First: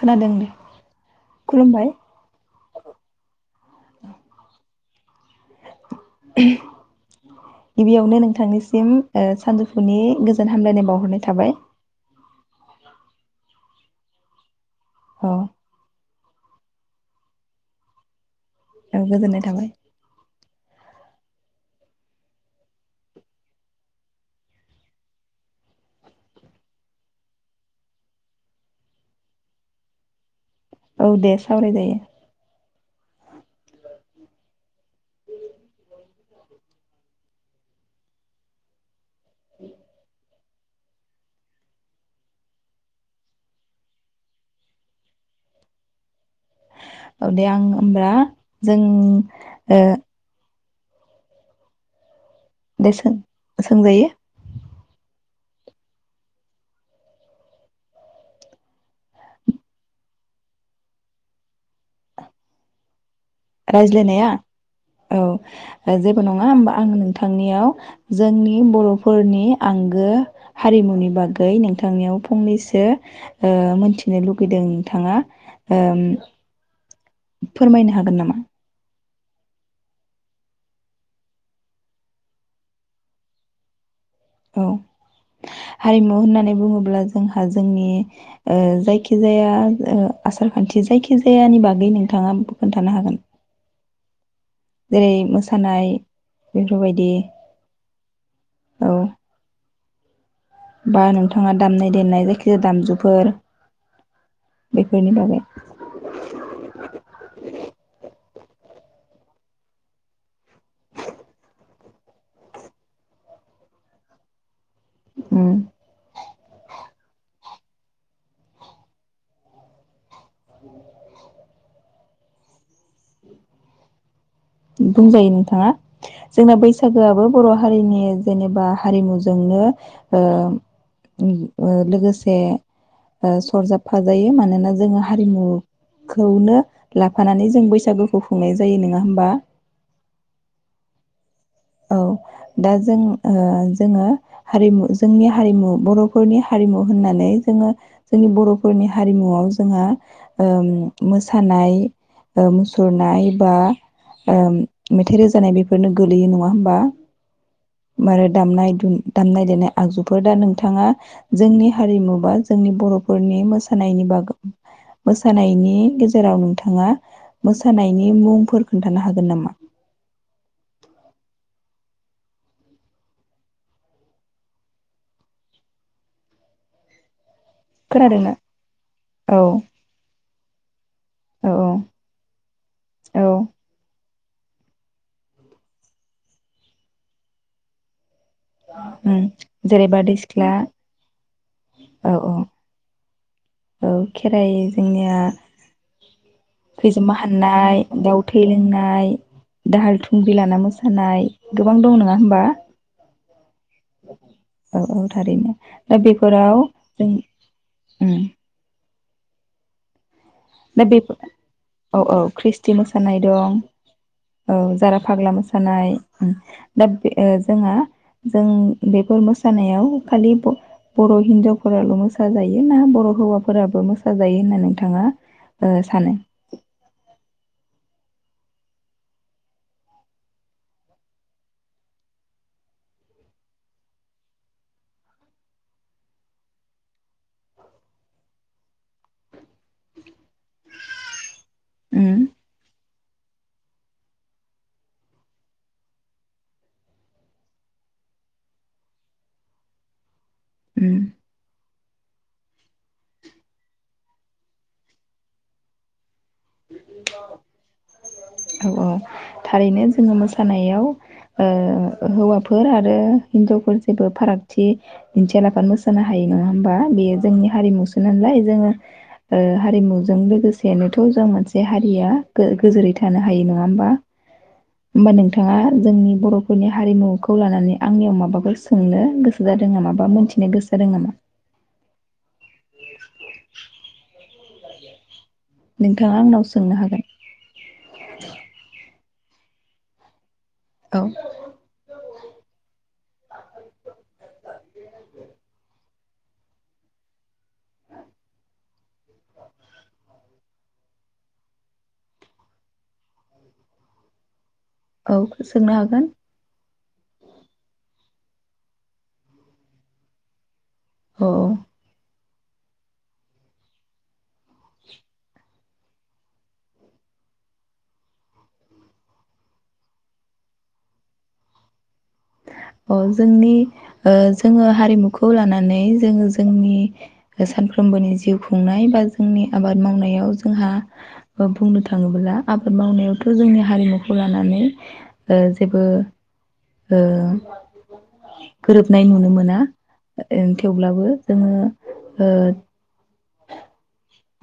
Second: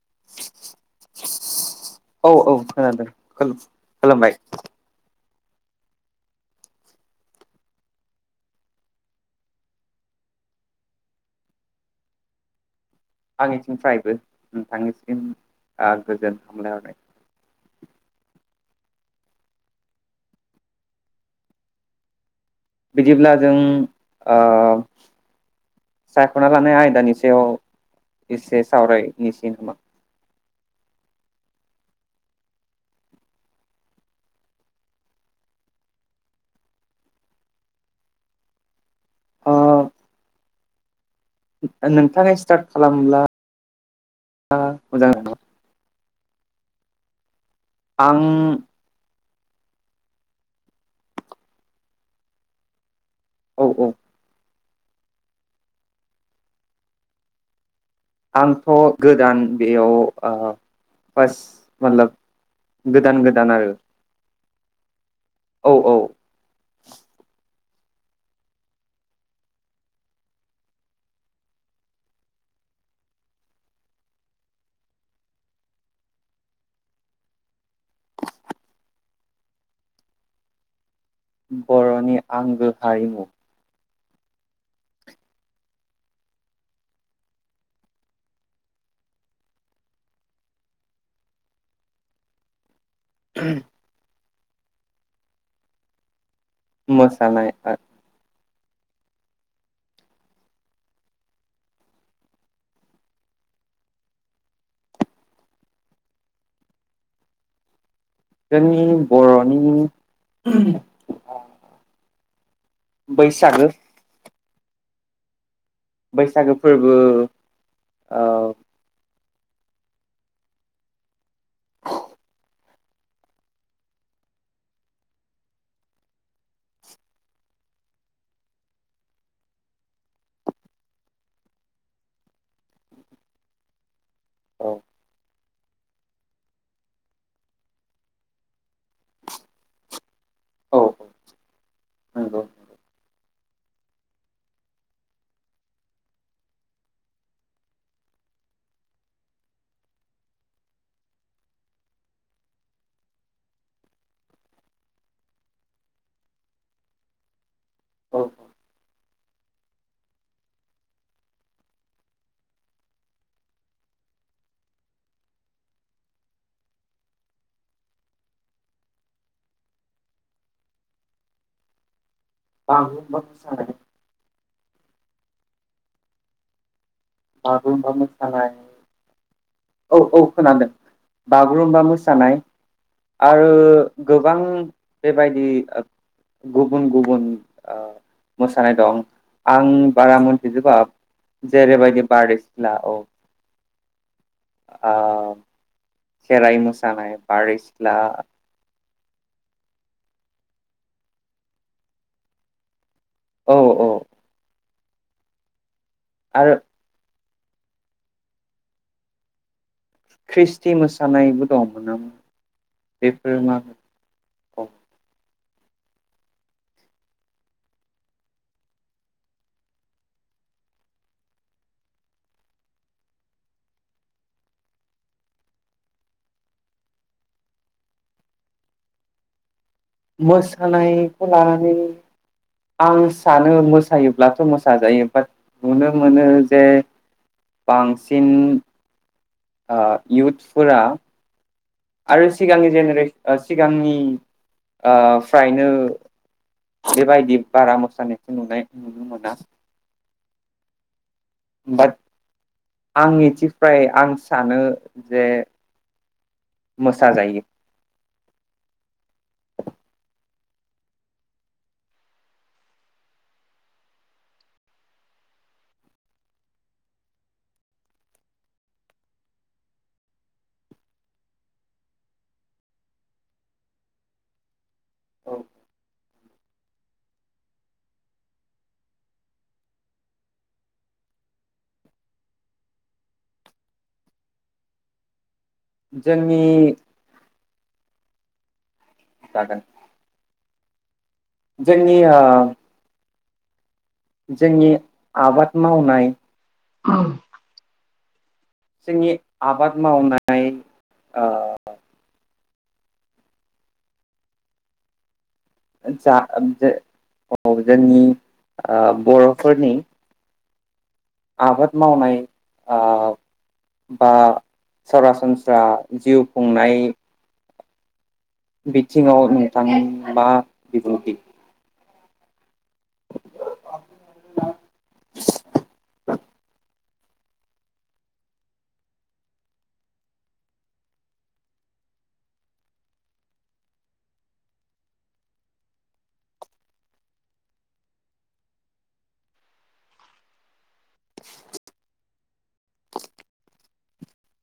खोनादों दे खुलुमबाय औ औ खोनादों खुलुम खुलुमबाय। गिबियावनो नोंथांनिसिम ओ सानजौफुनि गोजोन हामलायनाय बावहरनाय थाबाय। आंनिथिंफ्रायबो। नोंथांनिसिम औ आ गोजोन नाथाय औ गोजोननाय थाबाय। बिदिब्ला जों ओ सायख'ना लानाय आयदानि सायाव एसे सावरायनिसि नामा? औ दे सावरायजायो ओ [inaudible] नोंथाङा स्टार्ट खालामब्ला दा मोजां नामा औ दे आं होमबा आं जों ओ देसोन औ औ सोंजायो आंथ' गोदान बेयाव ओ फार्स्ट मालाब गोदान गो रायज्लायनाया? औ जेबो नङा होमबा आं नोंथांनियाव जोंनि बर'फोरनि आंगो हारिमुनि बागै नोंथांनियाव फंनैसो ओ मोनथिनो लुगैदों नोंथाङा ओम फोरमायनो हागोन नामा? बर'नि आंगो हारिमु औ हारिमु होननानै बुङोब्ला जोंहा जोंनि ओ जायखिजाया ओ‌ आसार खान्थि जायखिजायानि बागै नोंथाङा खोन्थानो हागो [inaudible] जेरै मोसानाय बेफोरबायदि मोसानाय आर औ बा नोंथाङा दामनाय देनाय जायखिजाया दामजुफोर बेफोरनि बागै जोंनि बर'नि बैसागो उम बैसागो फोरबो ओ [inaudible] [inaudible] बुंजायो नोंथाङा जोंना बैसागोआबो बर' हारिनि जेनेबा हारिमुजोंनो ओ ओ लोगोसे ओ सरजाबफ फाजायो मानोना औ जोङो हारिमु खौनो लाफानानै जों बैसागुखौ खुंनाय जायो नोङा होमबा? औ औ नंगौ दा जों ओ जोङो हारिमु जोंनि हारिमु बर'फोरनि हारिमु होननानै जोङो जोंनि बर'फोरनि हारिमुआव जोंहा ओम मोसानाय ओ मुसुरनाय बा ओम मेथाइ रोजानाय बेफोरनो गोग्लैयो नङा हो नङा होमबा औ मारै दामनाय दुम दामनाय देनाय आगजुफोर दा नोंथाङा जोंनि हारिमु बा जोंनि बर'फोरनि मोसानायनि बाग मोसानायनि गेजेराव नोंथाङा मोसानायनि मुंफोर खोन्थानो हागोन नामा? बागुरुम्बा मोसानाय। बागुरुम्बा खोनादोंना? मोसानाय औ औ औ खोनादों औ बागुरुम्बा मोसानाय औ औ आरो गोबां बेबायदि गुबुन गुबुन ओ मोसानाय दं उम आं जेरै बारदै बारा सिख्ला मोनथिजोबा जेरैबायदि औ औ बारदै सिला औ औ। खेराइ जोंनिया ओ खेराइ मोसानाय खैजोमा बारदै हाननाय सिख्ला दाउ थै लोंनाय दाहाल थुंग्रि लाना मोसानाय गोबां दं नङा होमबा? औ औ। औ औ थारैनो। दा आरो बेफोराव जों उम। ख्रिस्टि दा बे मोसानायबो दंमोन औ नामा औ ख्रिस्टि मोसानाय बेफोर मा दं औ जारा फाग्ला मोसा सानाय दा बे ओ जोंहा जों बेफोर मोसानायाव खालि ब- बर' हिनजावफोराल' मोसाजायो ना बर' हौवाफोराबो मोसााजायो होनना नोंथाङा ओ सानो। मोसानायखौ लानानै आं सानो मोसायोब्लाथ' मोसाजायो बाट नुनो मोनो जे बांसिन ओ इउथफोरा उम आरो सिगांनि जेनेरेल ओ सिगांनि ओ फ्रायनो बेबायदि बारा मोसानायखौ नुनाय नुनो मोना। उम बाट आं निथिफ्राय आं सानो जे मोसा जायो। औ औ थारैनो जोङो मोसानायाव ओ हौवाफोर आरो हिनजावफोर जेबो फारागथि दिन्थियालाबानो मोसानो हायो नङा होमबा बेयो जोंनि हारिमुसो नालाय जोङो ओ हारिमुजों लोगोसेनोथ' जों मोनसे हारिया गोजोरै था थानो हायो नङा होमबा? होमबा नोंथाङा जोंनि बर' नि हारिमुखौ लानानै आंनियाव माबाखौ सोंनो गोसो जादों नामा बा मोनथिनो गोसो जादों नामा? नोंथाङा आंनाव जोंनि सोंनो हागोन। जागोन। औ। जोंनि ओ [inaudible] जोंनि आबाद मावनाय जोंनि आबाद मावनाय ओ औ। सोंनो हागोन जा जाे औ जोंनि ओ बर'फोरनि औ औ आबाद मावनाय आ बा सरासनस जा जिउ खुंनाय। बिथिङाव नोंथां मा बिबुंथि। औ जोंनि ओ जोङो हारिमुखौ लानानै जोङो जोंनि सानफ्रोमबोनि जिउ खुंनाय बा जोंनि आबाद मावनायाव जोंहा बुंनो ओ थाङोब्ला आबाद मावनायावथ जोंनि हारिमुखौ लानानै ओ जेबो ओ गोरोबनाय नुनो मोना ओं थेवब्लाबो जोङो ओ।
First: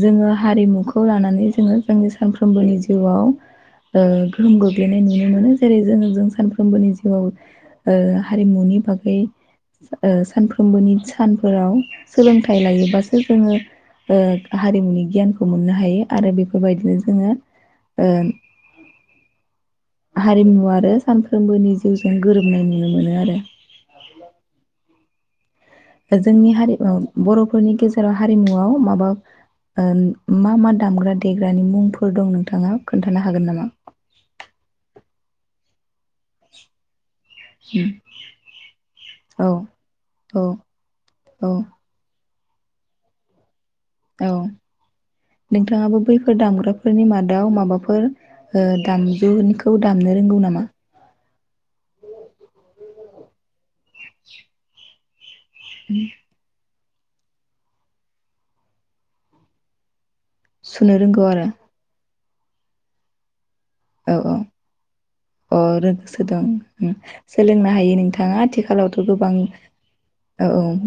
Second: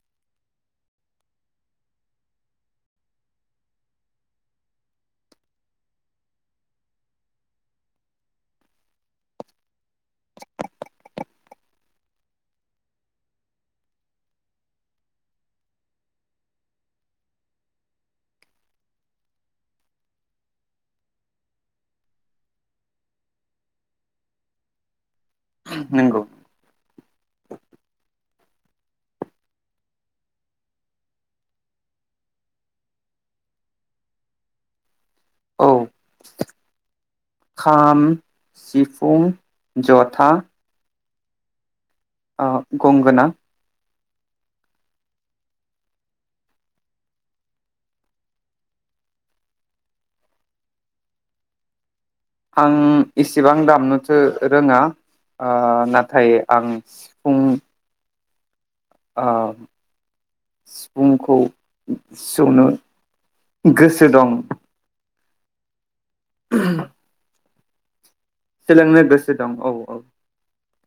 जोङो हारिमुखौ लानानै जोङो जोंनि सानफ्रोमबोनि जिउआव ओ गोहोम गोग्लैनाय नुनो मोनो जेरै जोङो जों सानफ्रोमबोनि जिउआव ओ हारिमुनि बागै ओ सानफ्रोमबोनि सानफोराव सोलोंथाइ लायोबासो जोङो ओ। हारिमुनि गियानखौ मोननो हायो आरो बेफोरबायदिनो जोङो ओ। हारिमु आरो सानफ्रोमबोनि जिउजों गोरोबनाय नुनो मोनो आरो। नंगौ जोंनि हारि ओ बर' फोरनि गेजेराव हारिमुवआव माबा ओ मा मा दामग्रा देग्रानि मुंफोर दं नोंथाङा खोन्थानो हागोन नामा? औ खाम सिफुं औ जथा। औ औ। ओ गंमगोना। औ नोंथाङाबो बैफोर दामग्राफोरनि मादाव माबाफोर ओ दामजुनिखौ दामनो रोंगौ नामा? आं इसेबां दाम मोथो रङा। ओ नाथाय आं। ओम। आं। सुनो रोंगौ आरो। सुनो। गोसो दं। ओ आरो। गोसो दं ओम। सोलोंनो हायो नोंथ ङा आथिखालावथ सोलोंनो गोबां गोसो दं औ-औ औ औ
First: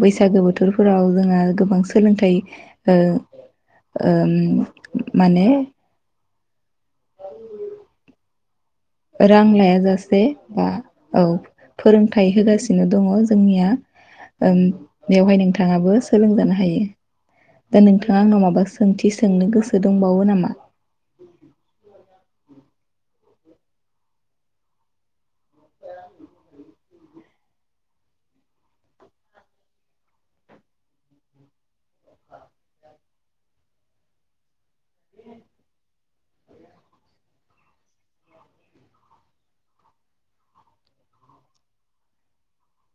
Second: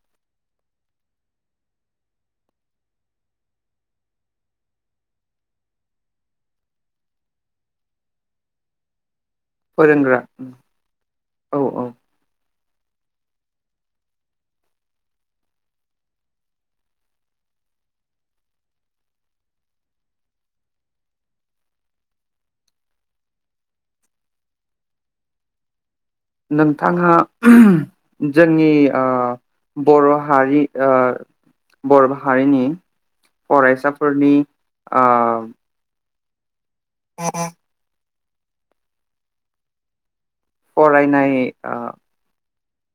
बैसाग बैसागो बोथोरफोराव जोंहा गोबां सोलोंथाइ ओ ओम माने। औ। रां लायाजासे फोरोंग्रा बा औ फोरोंथाइ होगासिन दङ जोंनिया ओम बेवहाय नोंथाङाबो सोलोंजानो हायो दा नोंथाङा आंनाव माबा सोंथि सोंनो गोसो दंबावो नामा? थांहा जोंनि ओ बर' हारि ओ बर' हारिनि फरायसाफोरनि ओ। [inaudible] [unintelligible] फरायनाय ओ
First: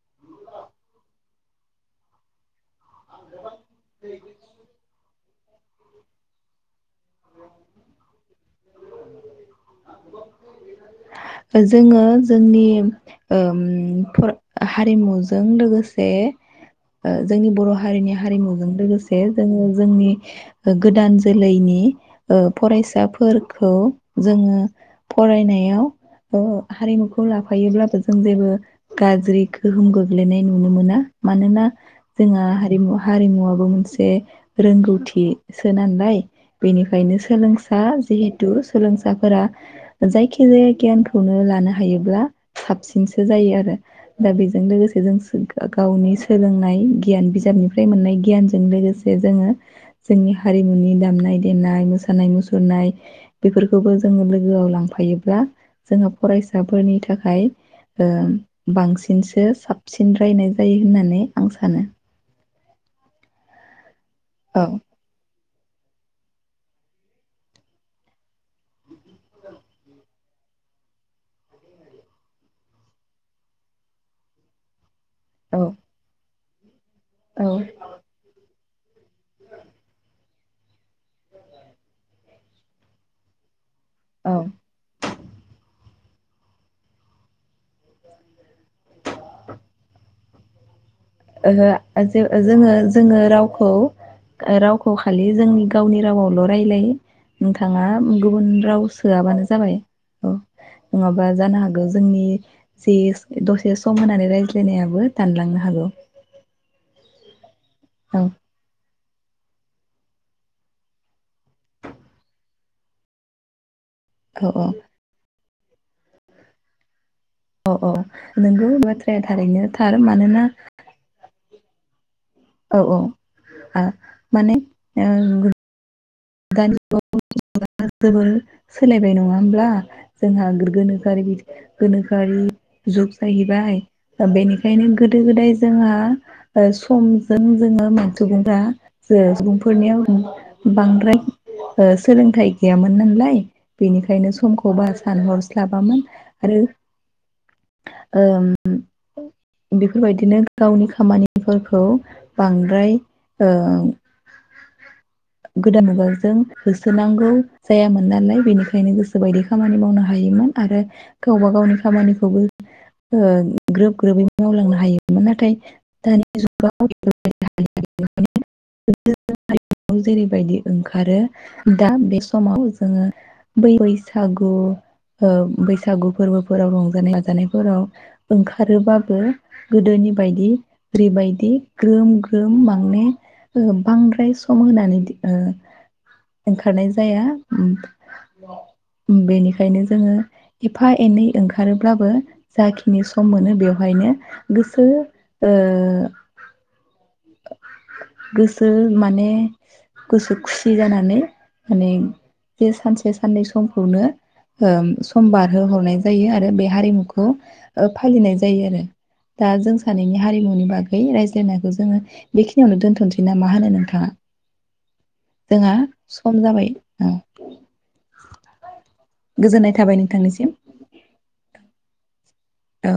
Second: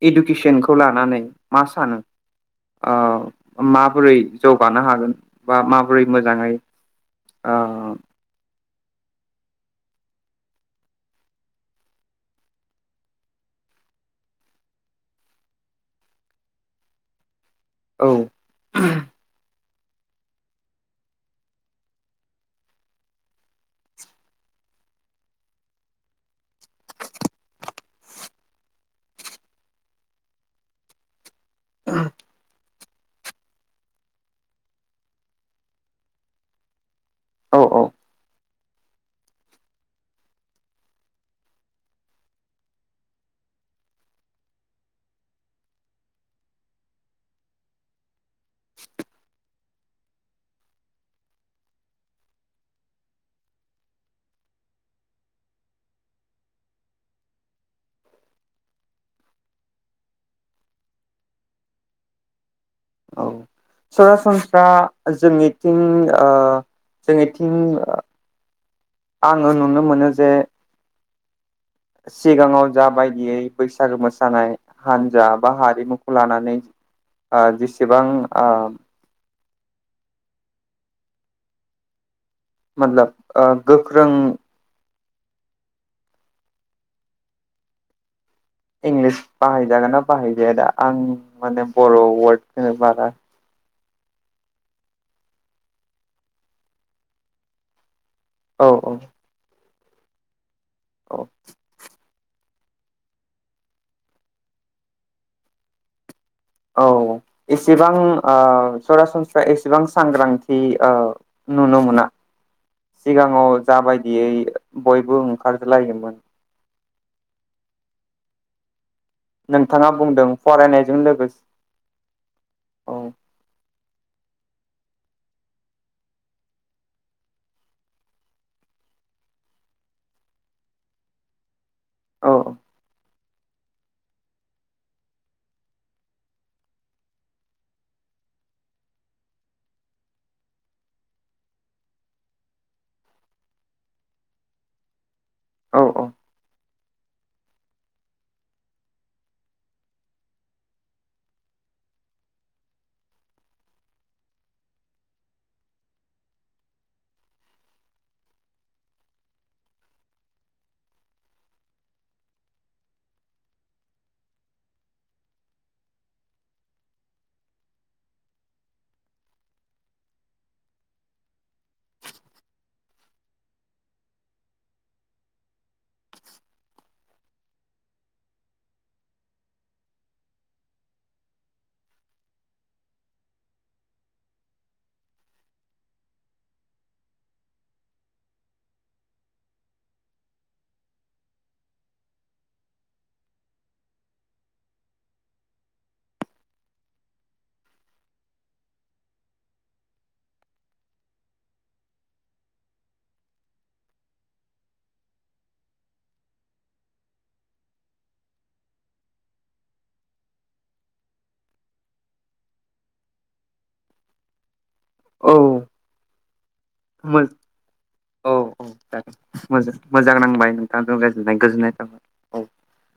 इडुकेसनखौ लानानै मा सानो। ओ माबोरै जौगानो हागोन बा मा बोरै मोजाङै ओ। जोङो जोंनि ओम फ्र हारिमुजों लोगोसे ओ। जों बर' औ हारिनि हारिमुजों लोगोसे जोङो। जोंनि गोदान जोलैनि ओ फरायसाफोरखौ जोङो फरायनायाव ओ हारिमुखौ लाफायोब्लाबो जों जेबो गाज्रि गोहोम गोग्लैनाय नुनो मोना। मानोना जोंहा हारिमुवा हारिमुवाबो मोनसे रोंगौथि सोनानैलाय बेनि फ्रायनो औ सोलोंसा औ जिहे सोलोंसाफोरा जायखिजाया गियानखौनो लानो हायोब्ला साबसिनसो जायो आरो दा बेजों लोगोसे जों गावनि सोलोंनाय गियान बिजाबनिफ्राय मोननाय गियान जों लोगोसे जोङो जोंनि हारिमुनि दामनाय-देनाय, मोसानाय-मुसुरनाय बेफोरखौबो जोङो लोगोआव लांफायोब्ला जोंहा फरायसाफोरनि थाखाय ओ बांसिनसो साबसिन रायनाय जायो होननानै आं सानो। औ। सरासनस्रा औ जोंनि थिं जोनिथिं आङो नुनो मोनो जे। सिगाङाव जा बायदियै बैसागो मोसानाय हानजा बा औ हारिमुखौ लानानै आ औ जेसेबां आ [inaudible] मतलब ओ। गोख्रों। औ इंलिस बाहै जागोना बाहायजाया दा आं ओ माने बर' जो ओ वार्डखौनो जोङो बारा जोङो रावखौ ओ रावखौ खालि जोंनि गावनि रावावल रायलायो नोंथाङा गुबुन औ राव औ सोआबानो जाबाय औ। औ नङाबा जानो हागौ जोंनि जे दसे सम होनानै रायज्लायनायाबो दानलांनो हागौ। औ। इसेबां औ आ सरासनस्रा एसेबां सांग्रांथि नुनो मोना सिगाङाव जाबायदियै औ औ बयबो खारजलायोमोन औ औ नोंगौ बाथ्रा नोंथाङा बुंदों फरायनायजों लोगोसे औ औ आ। माने ओं। दानि जुगाव जोबोर सोलायबाय नङा होमब्ला जोंहा गोनोखोआरि बि। औ गोनोखोआरि जुग। जाहैबाय बेनिखायनो गोदो गोदाय जोंहा समजों जोङो सुबुंफ्रा सुबुंफोरनियाव बांद्राय। ओ सोलोंथाइ गैयामोन नालाय बेनिखायनो समखौ बास सान औ हरस्लाबामोन आरो ओ बेफोरबायदिनो गावनि खामानिफोरखौ बांद्राय ओ गोदान मुगा जों होसोनांगौ जायामोन नालाय बेनिखायनो गोसोबायदि खामानि मावनो हायोमोन आरो गावबा गावनि खामानिखौबो ग्रोब ग्रोबै मावलांनो हायोमोन नाथाय दानि जुगाव जेरैबायदि ओंखार ओंखारो दा बे समाव जोङो बै बैसागु ओ बैसागु फोरबोफोराव रंजानाय बाजानायफोराव ओंखारोबाबो गोदोनि बायदि ओरैबायदि ग्रोम ग्रोम माने बांद्राय सम होनानै ओ, ओंखारनाय जाया बेनिखायनो जोङो एफा एनै ओंखारोब्लाबो जाखिनि सम मोनो बेवहायनो गोसो गोसो ओ माने गोसो खुस फ्रि जानानै माने बे सानसे साननै समखौनो सम बारहो हरनाय जायो आरो बे हारिमुखौ फालिनाय जायो आरो दा जों सानैनि हारिमुनि बागै रायज्लायनायखौ जोङो बेखिनियावनो दोनथ'सै ना मा होनो नोंथाङा, औ जोंहा सम जाबाय ओं मो औ औ मोजां मोजां नांबाय नोंथां गोजोननाय गोजोननाय थाबाय, औ